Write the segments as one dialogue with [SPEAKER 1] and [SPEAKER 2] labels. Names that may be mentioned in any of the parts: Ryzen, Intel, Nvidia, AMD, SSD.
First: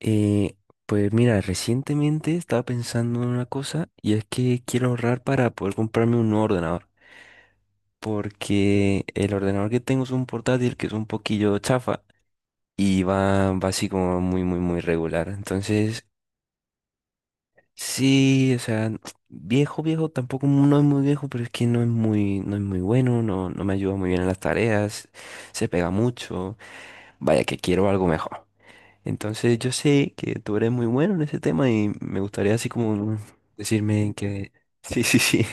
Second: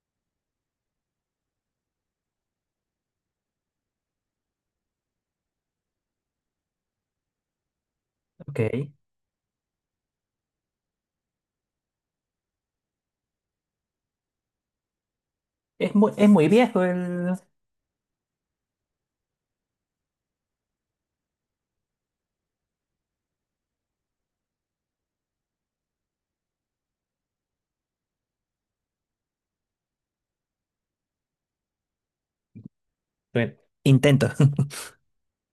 [SPEAKER 1] Eh, pues mira, recientemente estaba pensando en una cosa y es que quiero ahorrar para poder comprarme un nuevo ordenador.
[SPEAKER 2] Ok.
[SPEAKER 1] Porque el ordenador que tengo es un portátil que es un poquillo chafa y va así como muy, muy, muy regular.
[SPEAKER 2] Es
[SPEAKER 1] Entonces,
[SPEAKER 2] muy, es muy viejo el.
[SPEAKER 1] sí, o sea, viejo, viejo, tampoco no es muy viejo, pero es que no es muy bueno, no, no me ayuda muy bien en las tareas, se pega mucho. Vaya que quiero algo mejor. Entonces yo sé que tú eres muy bueno en ese tema y me gustaría así como
[SPEAKER 2] Bueno,
[SPEAKER 1] decirme
[SPEAKER 2] intento,
[SPEAKER 1] que sí, sí, sí.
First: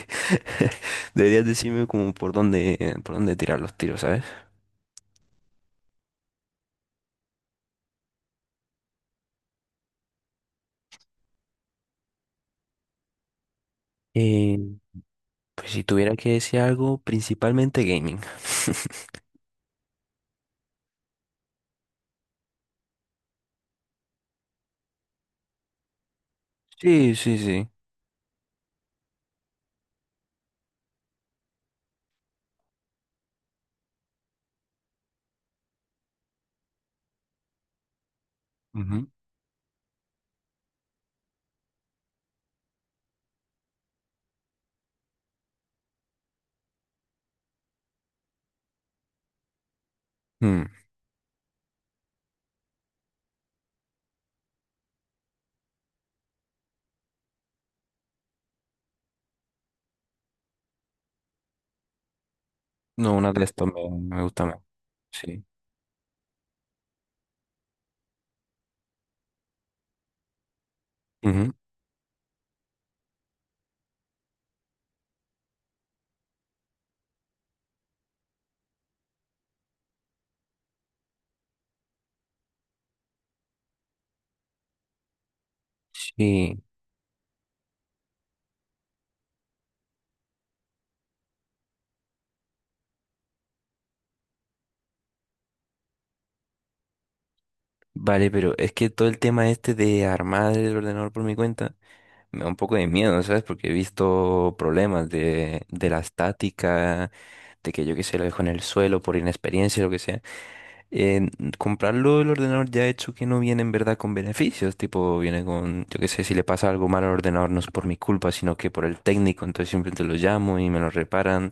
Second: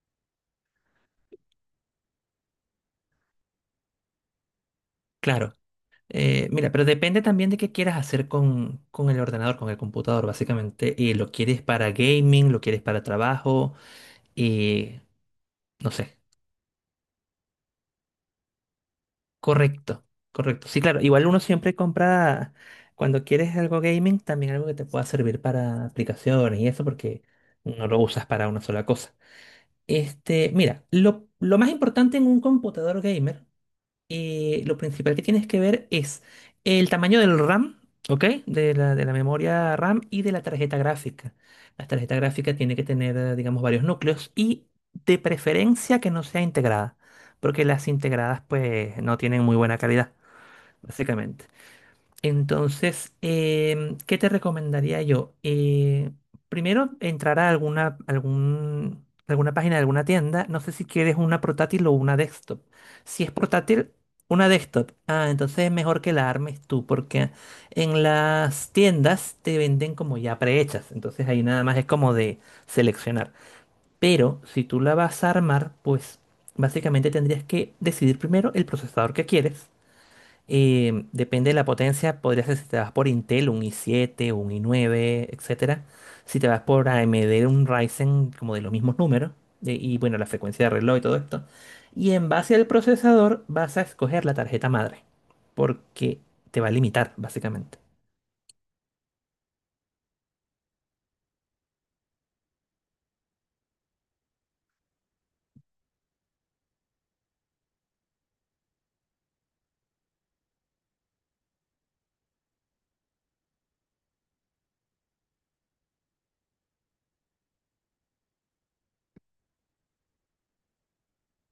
[SPEAKER 1] Deberías decirme como por dónde tirar los tiros, ¿sabes?
[SPEAKER 2] claro. Mira, pero depende también de qué quieras hacer con el ordenador, con el computador, básicamente. Y lo quieres para gaming, lo quieres para trabajo
[SPEAKER 1] Eh,
[SPEAKER 2] y
[SPEAKER 1] pues si
[SPEAKER 2] no
[SPEAKER 1] tuviera
[SPEAKER 2] sé.
[SPEAKER 1] que decir algo, principalmente gaming.
[SPEAKER 2] Correcto, correcto. Sí, claro. Igual uno siempre compra, cuando quieres algo gaming, también algo que te pueda servir para aplicaciones y eso,
[SPEAKER 1] Sí,
[SPEAKER 2] porque
[SPEAKER 1] sí, sí.
[SPEAKER 2] no lo usas para una sola cosa. Este, mira, lo más importante en un computador gamer. Lo principal que tienes que ver es el tamaño del RAM, ¿ok? De la, de
[SPEAKER 1] Ujú.
[SPEAKER 2] la memoria RAM y de la tarjeta gráfica. La tarjeta gráfica tiene que tener, digamos, varios núcleos y de preferencia que no sea integrada, porque las integradas pues no tienen muy buena calidad,
[SPEAKER 1] Mm.
[SPEAKER 2] básicamente. Entonces, ¿qué te recomendaría yo? Primero, entrar a alguna página de alguna tienda. No sé si quieres una portátil o una desktop.
[SPEAKER 1] No,
[SPEAKER 2] Si es
[SPEAKER 1] una de estas me,
[SPEAKER 2] portátil,
[SPEAKER 1] me gusta
[SPEAKER 2] una
[SPEAKER 1] más.
[SPEAKER 2] desktop. Ah,
[SPEAKER 1] Sí.
[SPEAKER 2] entonces es mejor que la armes tú, porque en las tiendas te venden como ya prehechas. Entonces ahí
[SPEAKER 1] Ujú.
[SPEAKER 2] nada más es como de seleccionar. Pero si tú la vas a armar, pues básicamente tendrías que decidir primero el procesador que quieres. Depende de la potencia, podría ser si te vas por Intel, un i7, un i9, etcétera. Si te
[SPEAKER 1] Sí.
[SPEAKER 2] vas por AMD, un Ryzen como de los mismos números. Y bueno, la frecuencia de reloj y todo esto. Y en base al procesador vas a escoger la tarjeta madre. Porque te va a limitar, básicamente.
[SPEAKER 1] Vale, pero es que todo el tema este de armar el ordenador por mi cuenta. Me da un poco de miedo, ¿sabes? Porque he visto problemas de la estática, de que yo qué sé, lo dejo en el suelo por inexperiencia, lo que sea. En- Comprarlo el ordenador ya hecho que no viene en verdad con beneficios, tipo viene con, yo qué sé, si le pasa algo mal al ordenador no es por mi culpa, sino que por el técnico, entonces simplemente lo llamo y me lo reparan.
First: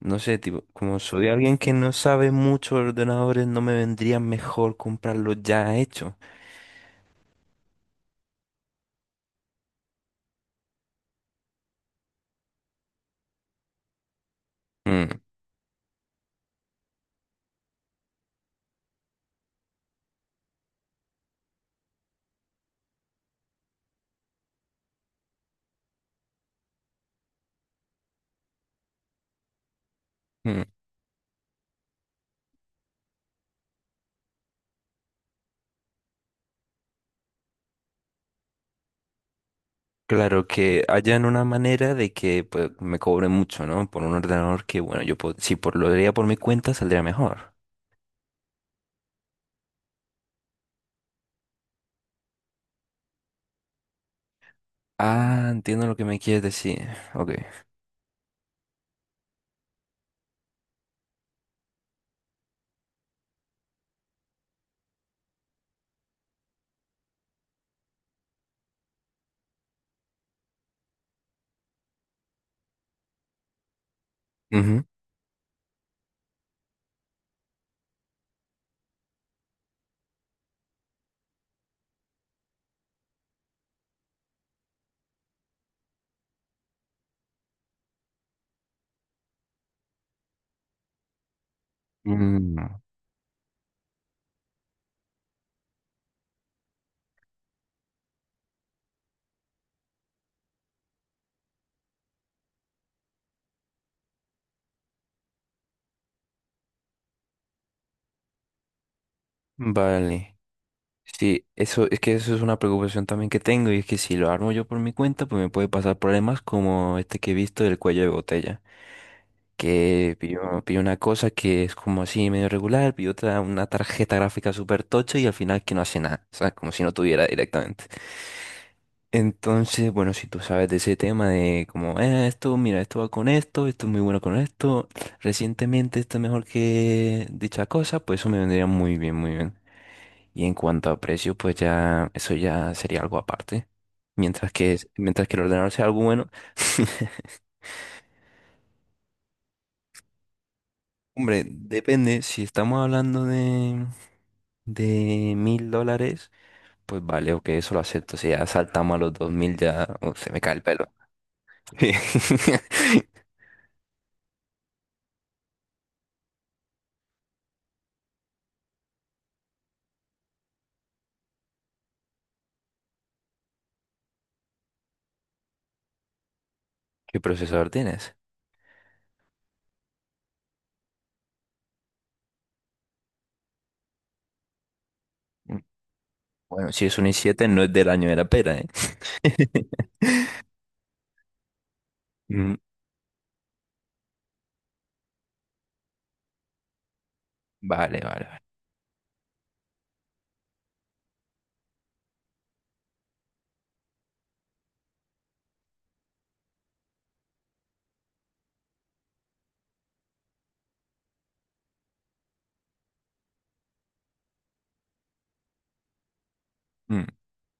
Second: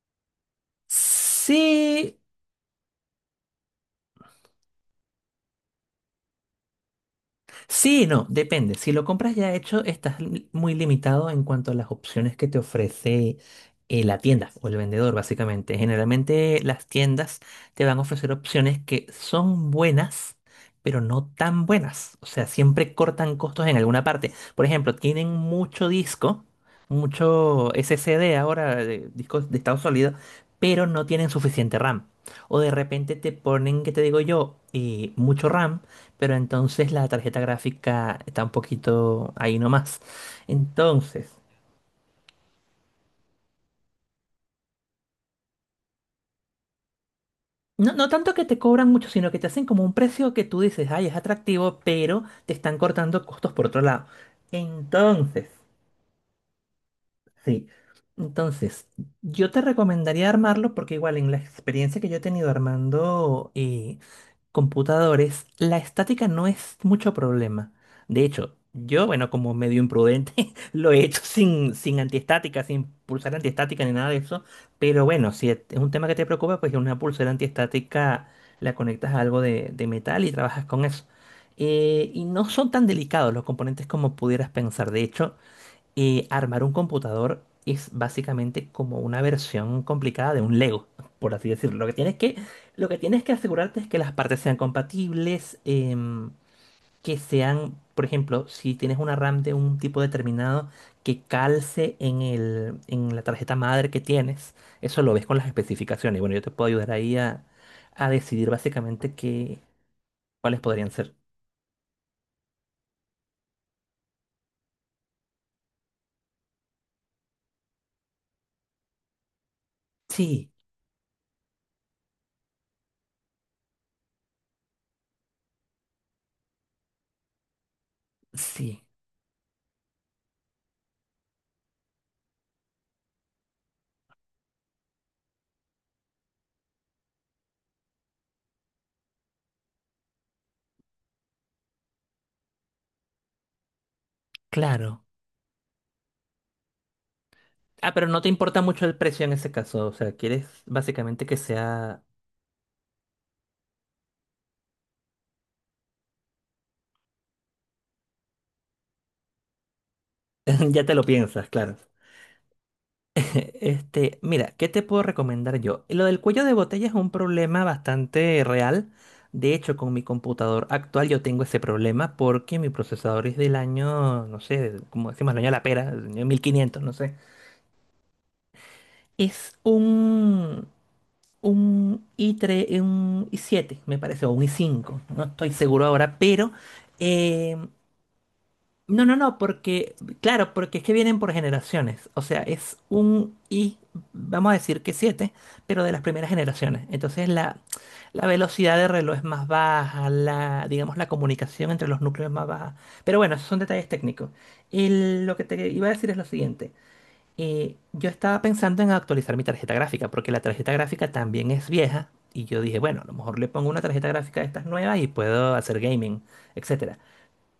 [SPEAKER 1] No sé, tipo, como soy alguien que no
[SPEAKER 2] Sí,
[SPEAKER 1] sabe mucho de ordenadores, no me vendría mejor comprarlo ya hecho.
[SPEAKER 2] sí, no, depende. Si lo compras ya hecho, estás muy limitado en cuanto a las opciones que te ofrece, la tienda o el vendedor,
[SPEAKER 1] Mm,
[SPEAKER 2] básicamente. Generalmente las tiendas te van a ofrecer opciones que son buenas, pero no tan buenas. O sea, siempre cortan costos en alguna parte. Por ejemplo, tienen mucho disco, mucho SSD ahora, discos de estado sólido,
[SPEAKER 1] mm.
[SPEAKER 2] pero no tienen suficiente RAM. O de repente te ponen, ¿qué te digo yo? Mucho RAM, pero entonces la tarjeta gráfica está un poquito ahí nomás.
[SPEAKER 1] Claro que hayan
[SPEAKER 2] Entonces,
[SPEAKER 1] una manera de que pues, me cobren mucho, ¿no? Por un ordenador que, bueno, yo po- si por, lo haría por mi cuenta saldría mejor.
[SPEAKER 2] no, no tanto que te cobran mucho, sino que te hacen como un precio que tú dices, ay, es atractivo, pero te están cortando costos por otro lado.
[SPEAKER 1] Ah,
[SPEAKER 2] Entonces,
[SPEAKER 1] entiendo lo que me quieres decir. Ok.
[SPEAKER 2] sí. Entonces, yo te recomendaría armarlo porque igual en la experiencia que yo he tenido armando, computadores, la estática no es mucho problema. De hecho, yo, bueno, como medio imprudente, lo he hecho sin, antiestática, sin pulsera antiestática ni nada de eso.
[SPEAKER 1] Ujú.
[SPEAKER 2] Pero bueno, si es un tema que te preocupa, pues una pulsera antiestática la conectas a algo de metal y trabajas con eso. Y no son tan delicados los componentes como pudieras pensar. De hecho, armar un computador es básicamente como una versión complicada de un Lego, por así decirlo. Lo que tienes que,
[SPEAKER 1] Mm,
[SPEAKER 2] lo que tienes que asegurarte es que las partes sean compatibles, que sean, por ejemplo, si tienes una RAM de un tipo determinado, que calce en la tarjeta madre que tienes. Eso lo ves con las especificaciones. Bueno, yo te puedo ayudar ahí a decidir básicamente qué,
[SPEAKER 1] vale.
[SPEAKER 2] cuáles podrían ser.
[SPEAKER 1] Sí, eso es que eso es una preocupación también que tengo y es que si lo armo yo por mi cuenta, pues me puede pasar problemas como este que he visto del cuello de botella, que
[SPEAKER 2] Sí,
[SPEAKER 1] pidió una cosa que es como así medio regular, pidió otra una tarjeta gráfica súper tocha y al final que no hace nada, o sea, como si no tuviera directamente.
[SPEAKER 2] sí,
[SPEAKER 1] Entonces, bueno, si tú sabes de ese tema de como, Esto, mira, esto va con esto, esto es muy bueno con esto, recientemente esto es mejor que dicha cosa, pues eso me vendría muy bien, muy bien. Y en cuanto a precio, pues ya, eso ya sería algo aparte. Mientras que, es-
[SPEAKER 2] claro.
[SPEAKER 1] mientras que el ordenador sea algo bueno.
[SPEAKER 2] Ah, pero no te importa mucho el precio en ese caso, o sea, quieres básicamente que
[SPEAKER 1] Hombre,
[SPEAKER 2] sea...
[SPEAKER 1] depende, si estamos hablando de $1,000, pues vale, ok, eso lo acepto. Si ya saltamos a los 2,000, ya, se me cae el
[SPEAKER 2] Ya
[SPEAKER 1] pelo.
[SPEAKER 2] te lo piensas, claro.
[SPEAKER 1] Sí.
[SPEAKER 2] Este, mira, ¿qué te puedo recomendar yo? Lo del cuello de botella es un problema bastante real. De hecho, con mi computador actual yo tengo ese problema porque mi procesador es del año, no sé, como decimos, el año de la pera, el año 1500, no sé.
[SPEAKER 1] ¿Qué procesador tienes?
[SPEAKER 2] Es un i3, un i7, me parece, o un i5. No estoy seguro ahora, pero...
[SPEAKER 1] Bueno, si es un i7,
[SPEAKER 2] eh,
[SPEAKER 1] no es del año de la pera, ¿eh?
[SPEAKER 2] No, no, no, porque, claro, porque es que vienen por generaciones. O sea,
[SPEAKER 1] Mm,
[SPEAKER 2] es un I, vamos a decir que siete, pero de las primeras generaciones. Entonces la,
[SPEAKER 1] vale, vale,
[SPEAKER 2] la
[SPEAKER 1] vale.
[SPEAKER 2] velocidad de reloj es más baja, digamos, la comunicación entre los núcleos es más baja. Pero bueno, esos son detalles técnicos. Lo que te iba a decir es lo siguiente. Yo estaba pensando en actualizar mi tarjeta gráfica, porque la tarjeta gráfica también es vieja. Y yo dije, bueno, a lo mejor le pongo una tarjeta gráfica de estas nuevas y puedo hacer gaming, etcétera,
[SPEAKER 1] Mm,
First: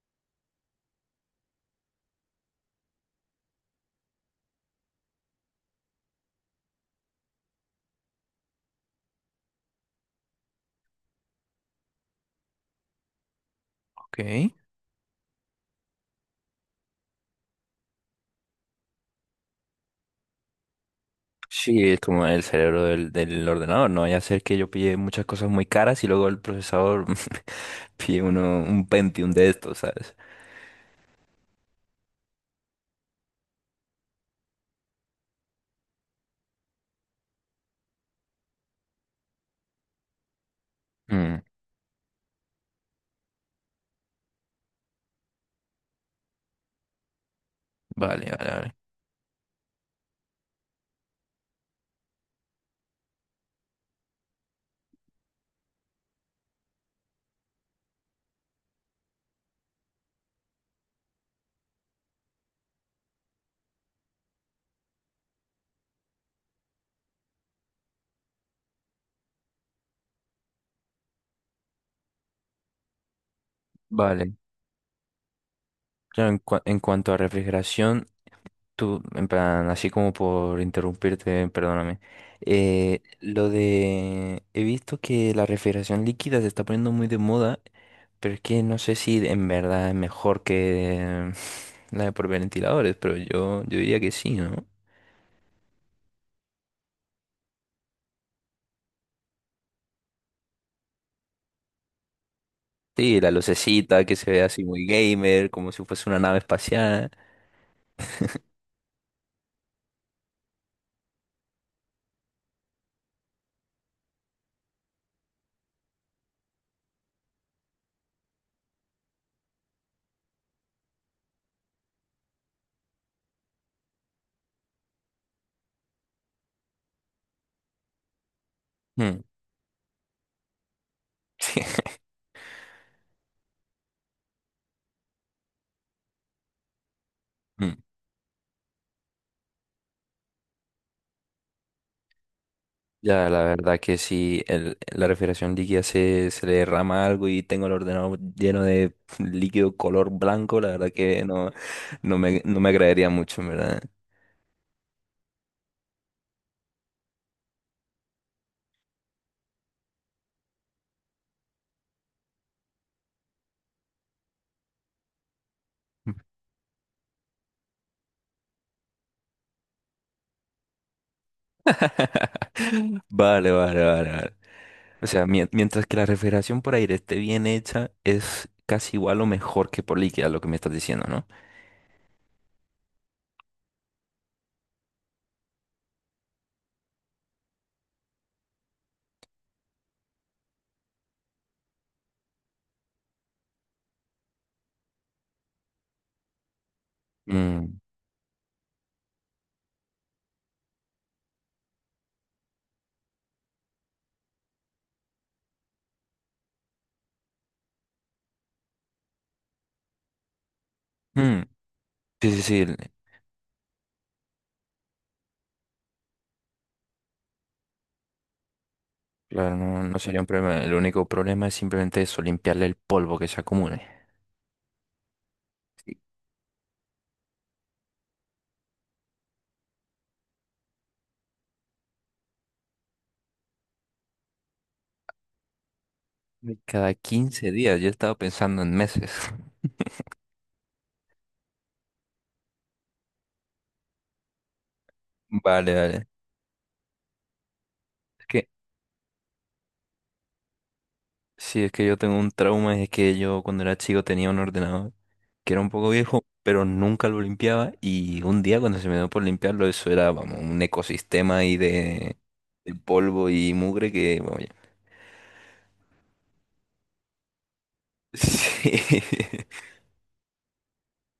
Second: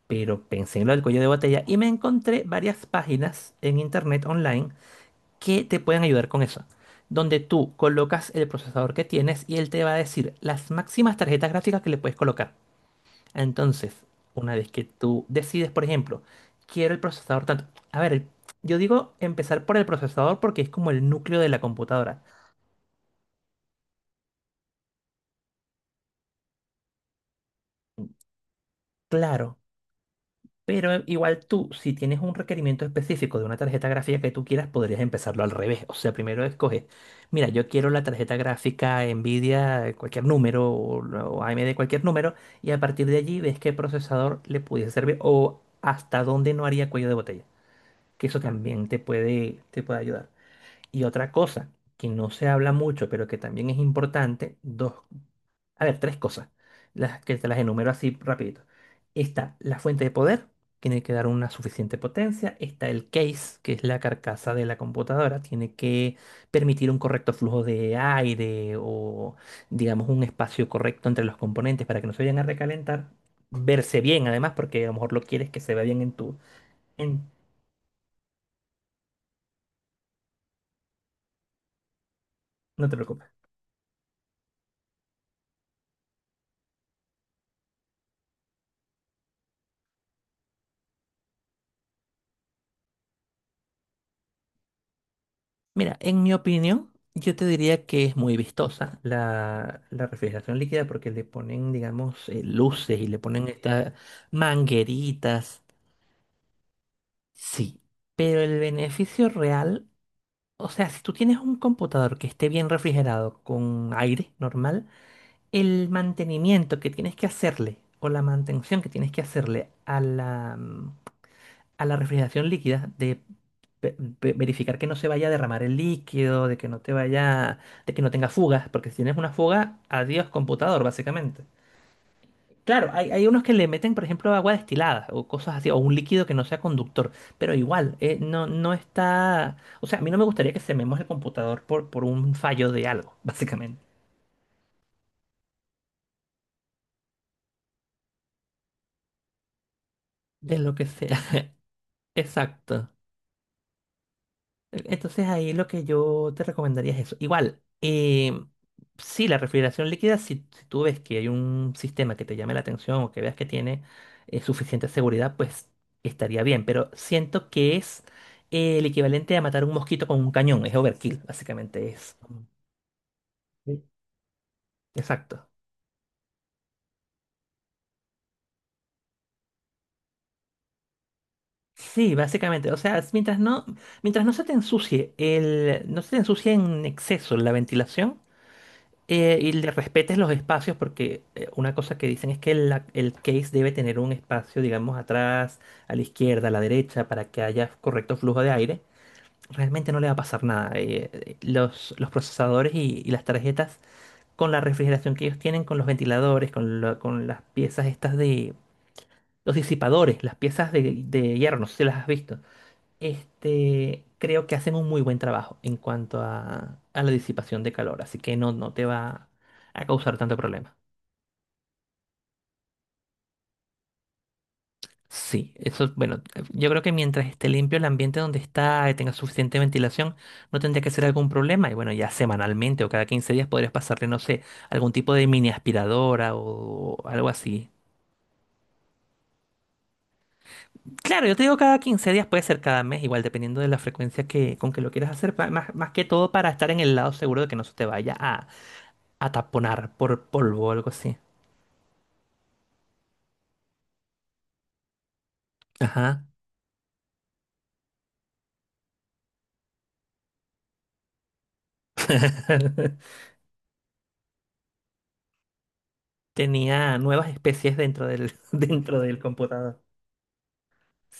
[SPEAKER 2] pero pensé en lo del cuello de botella y me encontré varias páginas en internet online que te pueden ayudar con eso, donde tú colocas el procesador que tienes y él te va a decir las máximas tarjetas gráficas que le puedes colocar. Entonces,
[SPEAKER 1] ok.
[SPEAKER 2] una vez que tú decides, por ejemplo, quiero el procesador tanto, a ver, yo digo empezar por el procesador porque es como el núcleo de la
[SPEAKER 1] Sí, es
[SPEAKER 2] computadora.
[SPEAKER 1] como el cerebro del ordenador, no vaya a ser que yo pille muchas cosas muy caras y luego el procesador pille un Pentium de
[SPEAKER 2] Claro,
[SPEAKER 1] estos, ¿sabes?
[SPEAKER 2] pero igual tú, si tienes un requerimiento específico de una tarjeta gráfica que tú quieras, podrías empezarlo al revés. O sea, primero escoges, mira, yo quiero la tarjeta gráfica Nvidia, cualquier número, o,
[SPEAKER 1] Mm,
[SPEAKER 2] o AMD, cualquier número, y a partir de allí ves qué procesador le pudiese servir o hasta dónde no haría cuello de botella.
[SPEAKER 1] vale,
[SPEAKER 2] Que eso
[SPEAKER 1] vale, vale.
[SPEAKER 2] también te puede ayudar. Y otra cosa que no se habla mucho, pero que también es importante, dos a ver, tres cosas, las que te las enumero así rapidito. Está la fuente de poder, tiene que dar una suficiente potencia. Está el case, que es la carcasa de la computadora, tiene que permitir un correcto flujo de aire o, digamos, un espacio correcto entre los componentes para que no se vayan a recalentar. Verse bien,
[SPEAKER 1] Vale.
[SPEAKER 2] además, porque a lo mejor lo quieres que se vea bien en
[SPEAKER 1] Claro,
[SPEAKER 2] tu...
[SPEAKER 1] en cuanto a
[SPEAKER 2] En...
[SPEAKER 1] refrigeración. Tú, en plan, así como por interrumpirte, perdóname.
[SPEAKER 2] No te preocupes.
[SPEAKER 1] Lo de... he visto que la refrigeración líquida se está poniendo muy de moda, pero es que no sé si en verdad es mejor que la de por ventiladores, pero yo diría que sí, ¿no?
[SPEAKER 2] Mira, en mi opinión, yo te diría que es muy vistosa la refrigeración líquida porque le ponen, digamos, luces y le
[SPEAKER 1] Sí, la
[SPEAKER 2] ponen estas
[SPEAKER 1] lucecita que se ve así muy gamer,
[SPEAKER 2] mangueritas.
[SPEAKER 1] como si fuese una nave espacial.
[SPEAKER 2] Sí, pero el beneficio real, o sea, si tú tienes un computador que esté bien refrigerado con aire normal, el mantenimiento que tienes que hacerle o la mantención que tienes que hacerle a la refrigeración líquida, de verificar que no se vaya a derramar el líquido, de que no te vaya, de que no tenga fugas, porque si tienes
[SPEAKER 1] Mm.
[SPEAKER 2] una fuga, adiós computador, básicamente. Claro, hay unos que le meten, por ejemplo, agua destilada o cosas así, o un líquido que no sea conductor, pero igual, no, no está... O sea, a mí no me gustaría que sememos el computador por un fallo de algo,
[SPEAKER 1] Ya, la verdad
[SPEAKER 2] básicamente.
[SPEAKER 1] que si la refrigeración líquida se le derrama algo y tengo el ordenador lleno de líquido color
[SPEAKER 2] De
[SPEAKER 1] blanco, la
[SPEAKER 2] lo que
[SPEAKER 1] verdad
[SPEAKER 2] sea.
[SPEAKER 1] que no, no me
[SPEAKER 2] Exacto.
[SPEAKER 1] agradaría mucho, ¿en verdad?
[SPEAKER 2] Entonces ahí lo que yo te recomendaría es eso. Igual, sí, la refrigeración líquida, si tú ves que hay un sistema que te llame la atención o que veas que tiene suficiente seguridad, pues estaría bien. Pero siento que es el equivalente a matar un mosquito con un cañón. Es overkill, básicamente es.
[SPEAKER 1] Vale,
[SPEAKER 2] Sí.
[SPEAKER 1] vale, vale, vale. O sea,
[SPEAKER 2] Exacto.
[SPEAKER 1] mientras que la refrigeración por aire esté bien hecha, es casi igual o mejor que por líquida, lo que me estás diciendo, ¿no?
[SPEAKER 2] Sí, básicamente. O sea, mientras no se te ensucie no se te ensucie en exceso la ventilación. Y le respetes los espacios porque una cosa que dicen es que el case debe tener un espacio, digamos, atrás, a la izquierda, a la derecha, para que haya
[SPEAKER 1] Mm,
[SPEAKER 2] correcto flujo de aire. Realmente no le va a pasar nada. Los procesadores y las tarjetas, con la refrigeración que ellos tienen, con los ventiladores, con las piezas estas de... Los disipadores, las piezas de
[SPEAKER 1] mm,
[SPEAKER 2] hierro, no sé si las has
[SPEAKER 1] sí,
[SPEAKER 2] visto.
[SPEAKER 1] sí, sí.
[SPEAKER 2] Este, creo que hacen un muy buen trabajo en cuanto a la disipación de calor, así que no, no te va
[SPEAKER 1] Claro, no,
[SPEAKER 2] a
[SPEAKER 1] no
[SPEAKER 2] causar
[SPEAKER 1] sería un
[SPEAKER 2] tanto
[SPEAKER 1] problema. El
[SPEAKER 2] problema.
[SPEAKER 1] único problema es simplemente eso, limpiarle el polvo que se acumule.
[SPEAKER 2] Sí, eso, bueno, yo creo que mientras esté limpio el ambiente donde está y tenga suficiente ventilación, no tendría que ser algún problema. Y bueno, ya semanalmente o cada 15 días podrías pasarle, no sé, algún tipo de mini aspiradora
[SPEAKER 1] Ay, cada
[SPEAKER 2] o algo
[SPEAKER 1] 15
[SPEAKER 2] así.
[SPEAKER 1] días, yo estaba pensando en meses.
[SPEAKER 2] Claro, yo te digo cada 15 días, puede ser cada mes, igual dependiendo de la frecuencia con que lo quieras hacer, pa-
[SPEAKER 1] Vale,
[SPEAKER 2] más, más que
[SPEAKER 1] vale.
[SPEAKER 2] todo para estar en el lado seguro de que no se te vaya
[SPEAKER 1] Es
[SPEAKER 2] a
[SPEAKER 1] que,
[SPEAKER 2] ataponar por polvo o algo así.
[SPEAKER 1] sí, es que yo tengo un trauma, es que yo cuando era chico tenía un ordenador que era un poco viejo,
[SPEAKER 2] Ajá.
[SPEAKER 1] pero nunca lo limpiaba y un día cuando se me dio por limpiarlo, eso era, vamos, un ecosistema ahí de polvo y mugre que, vamos, ya.
[SPEAKER 2] Tenía nuevas especies dentro del, dentro del
[SPEAKER 1] Sí.
[SPEAKER 2] computador.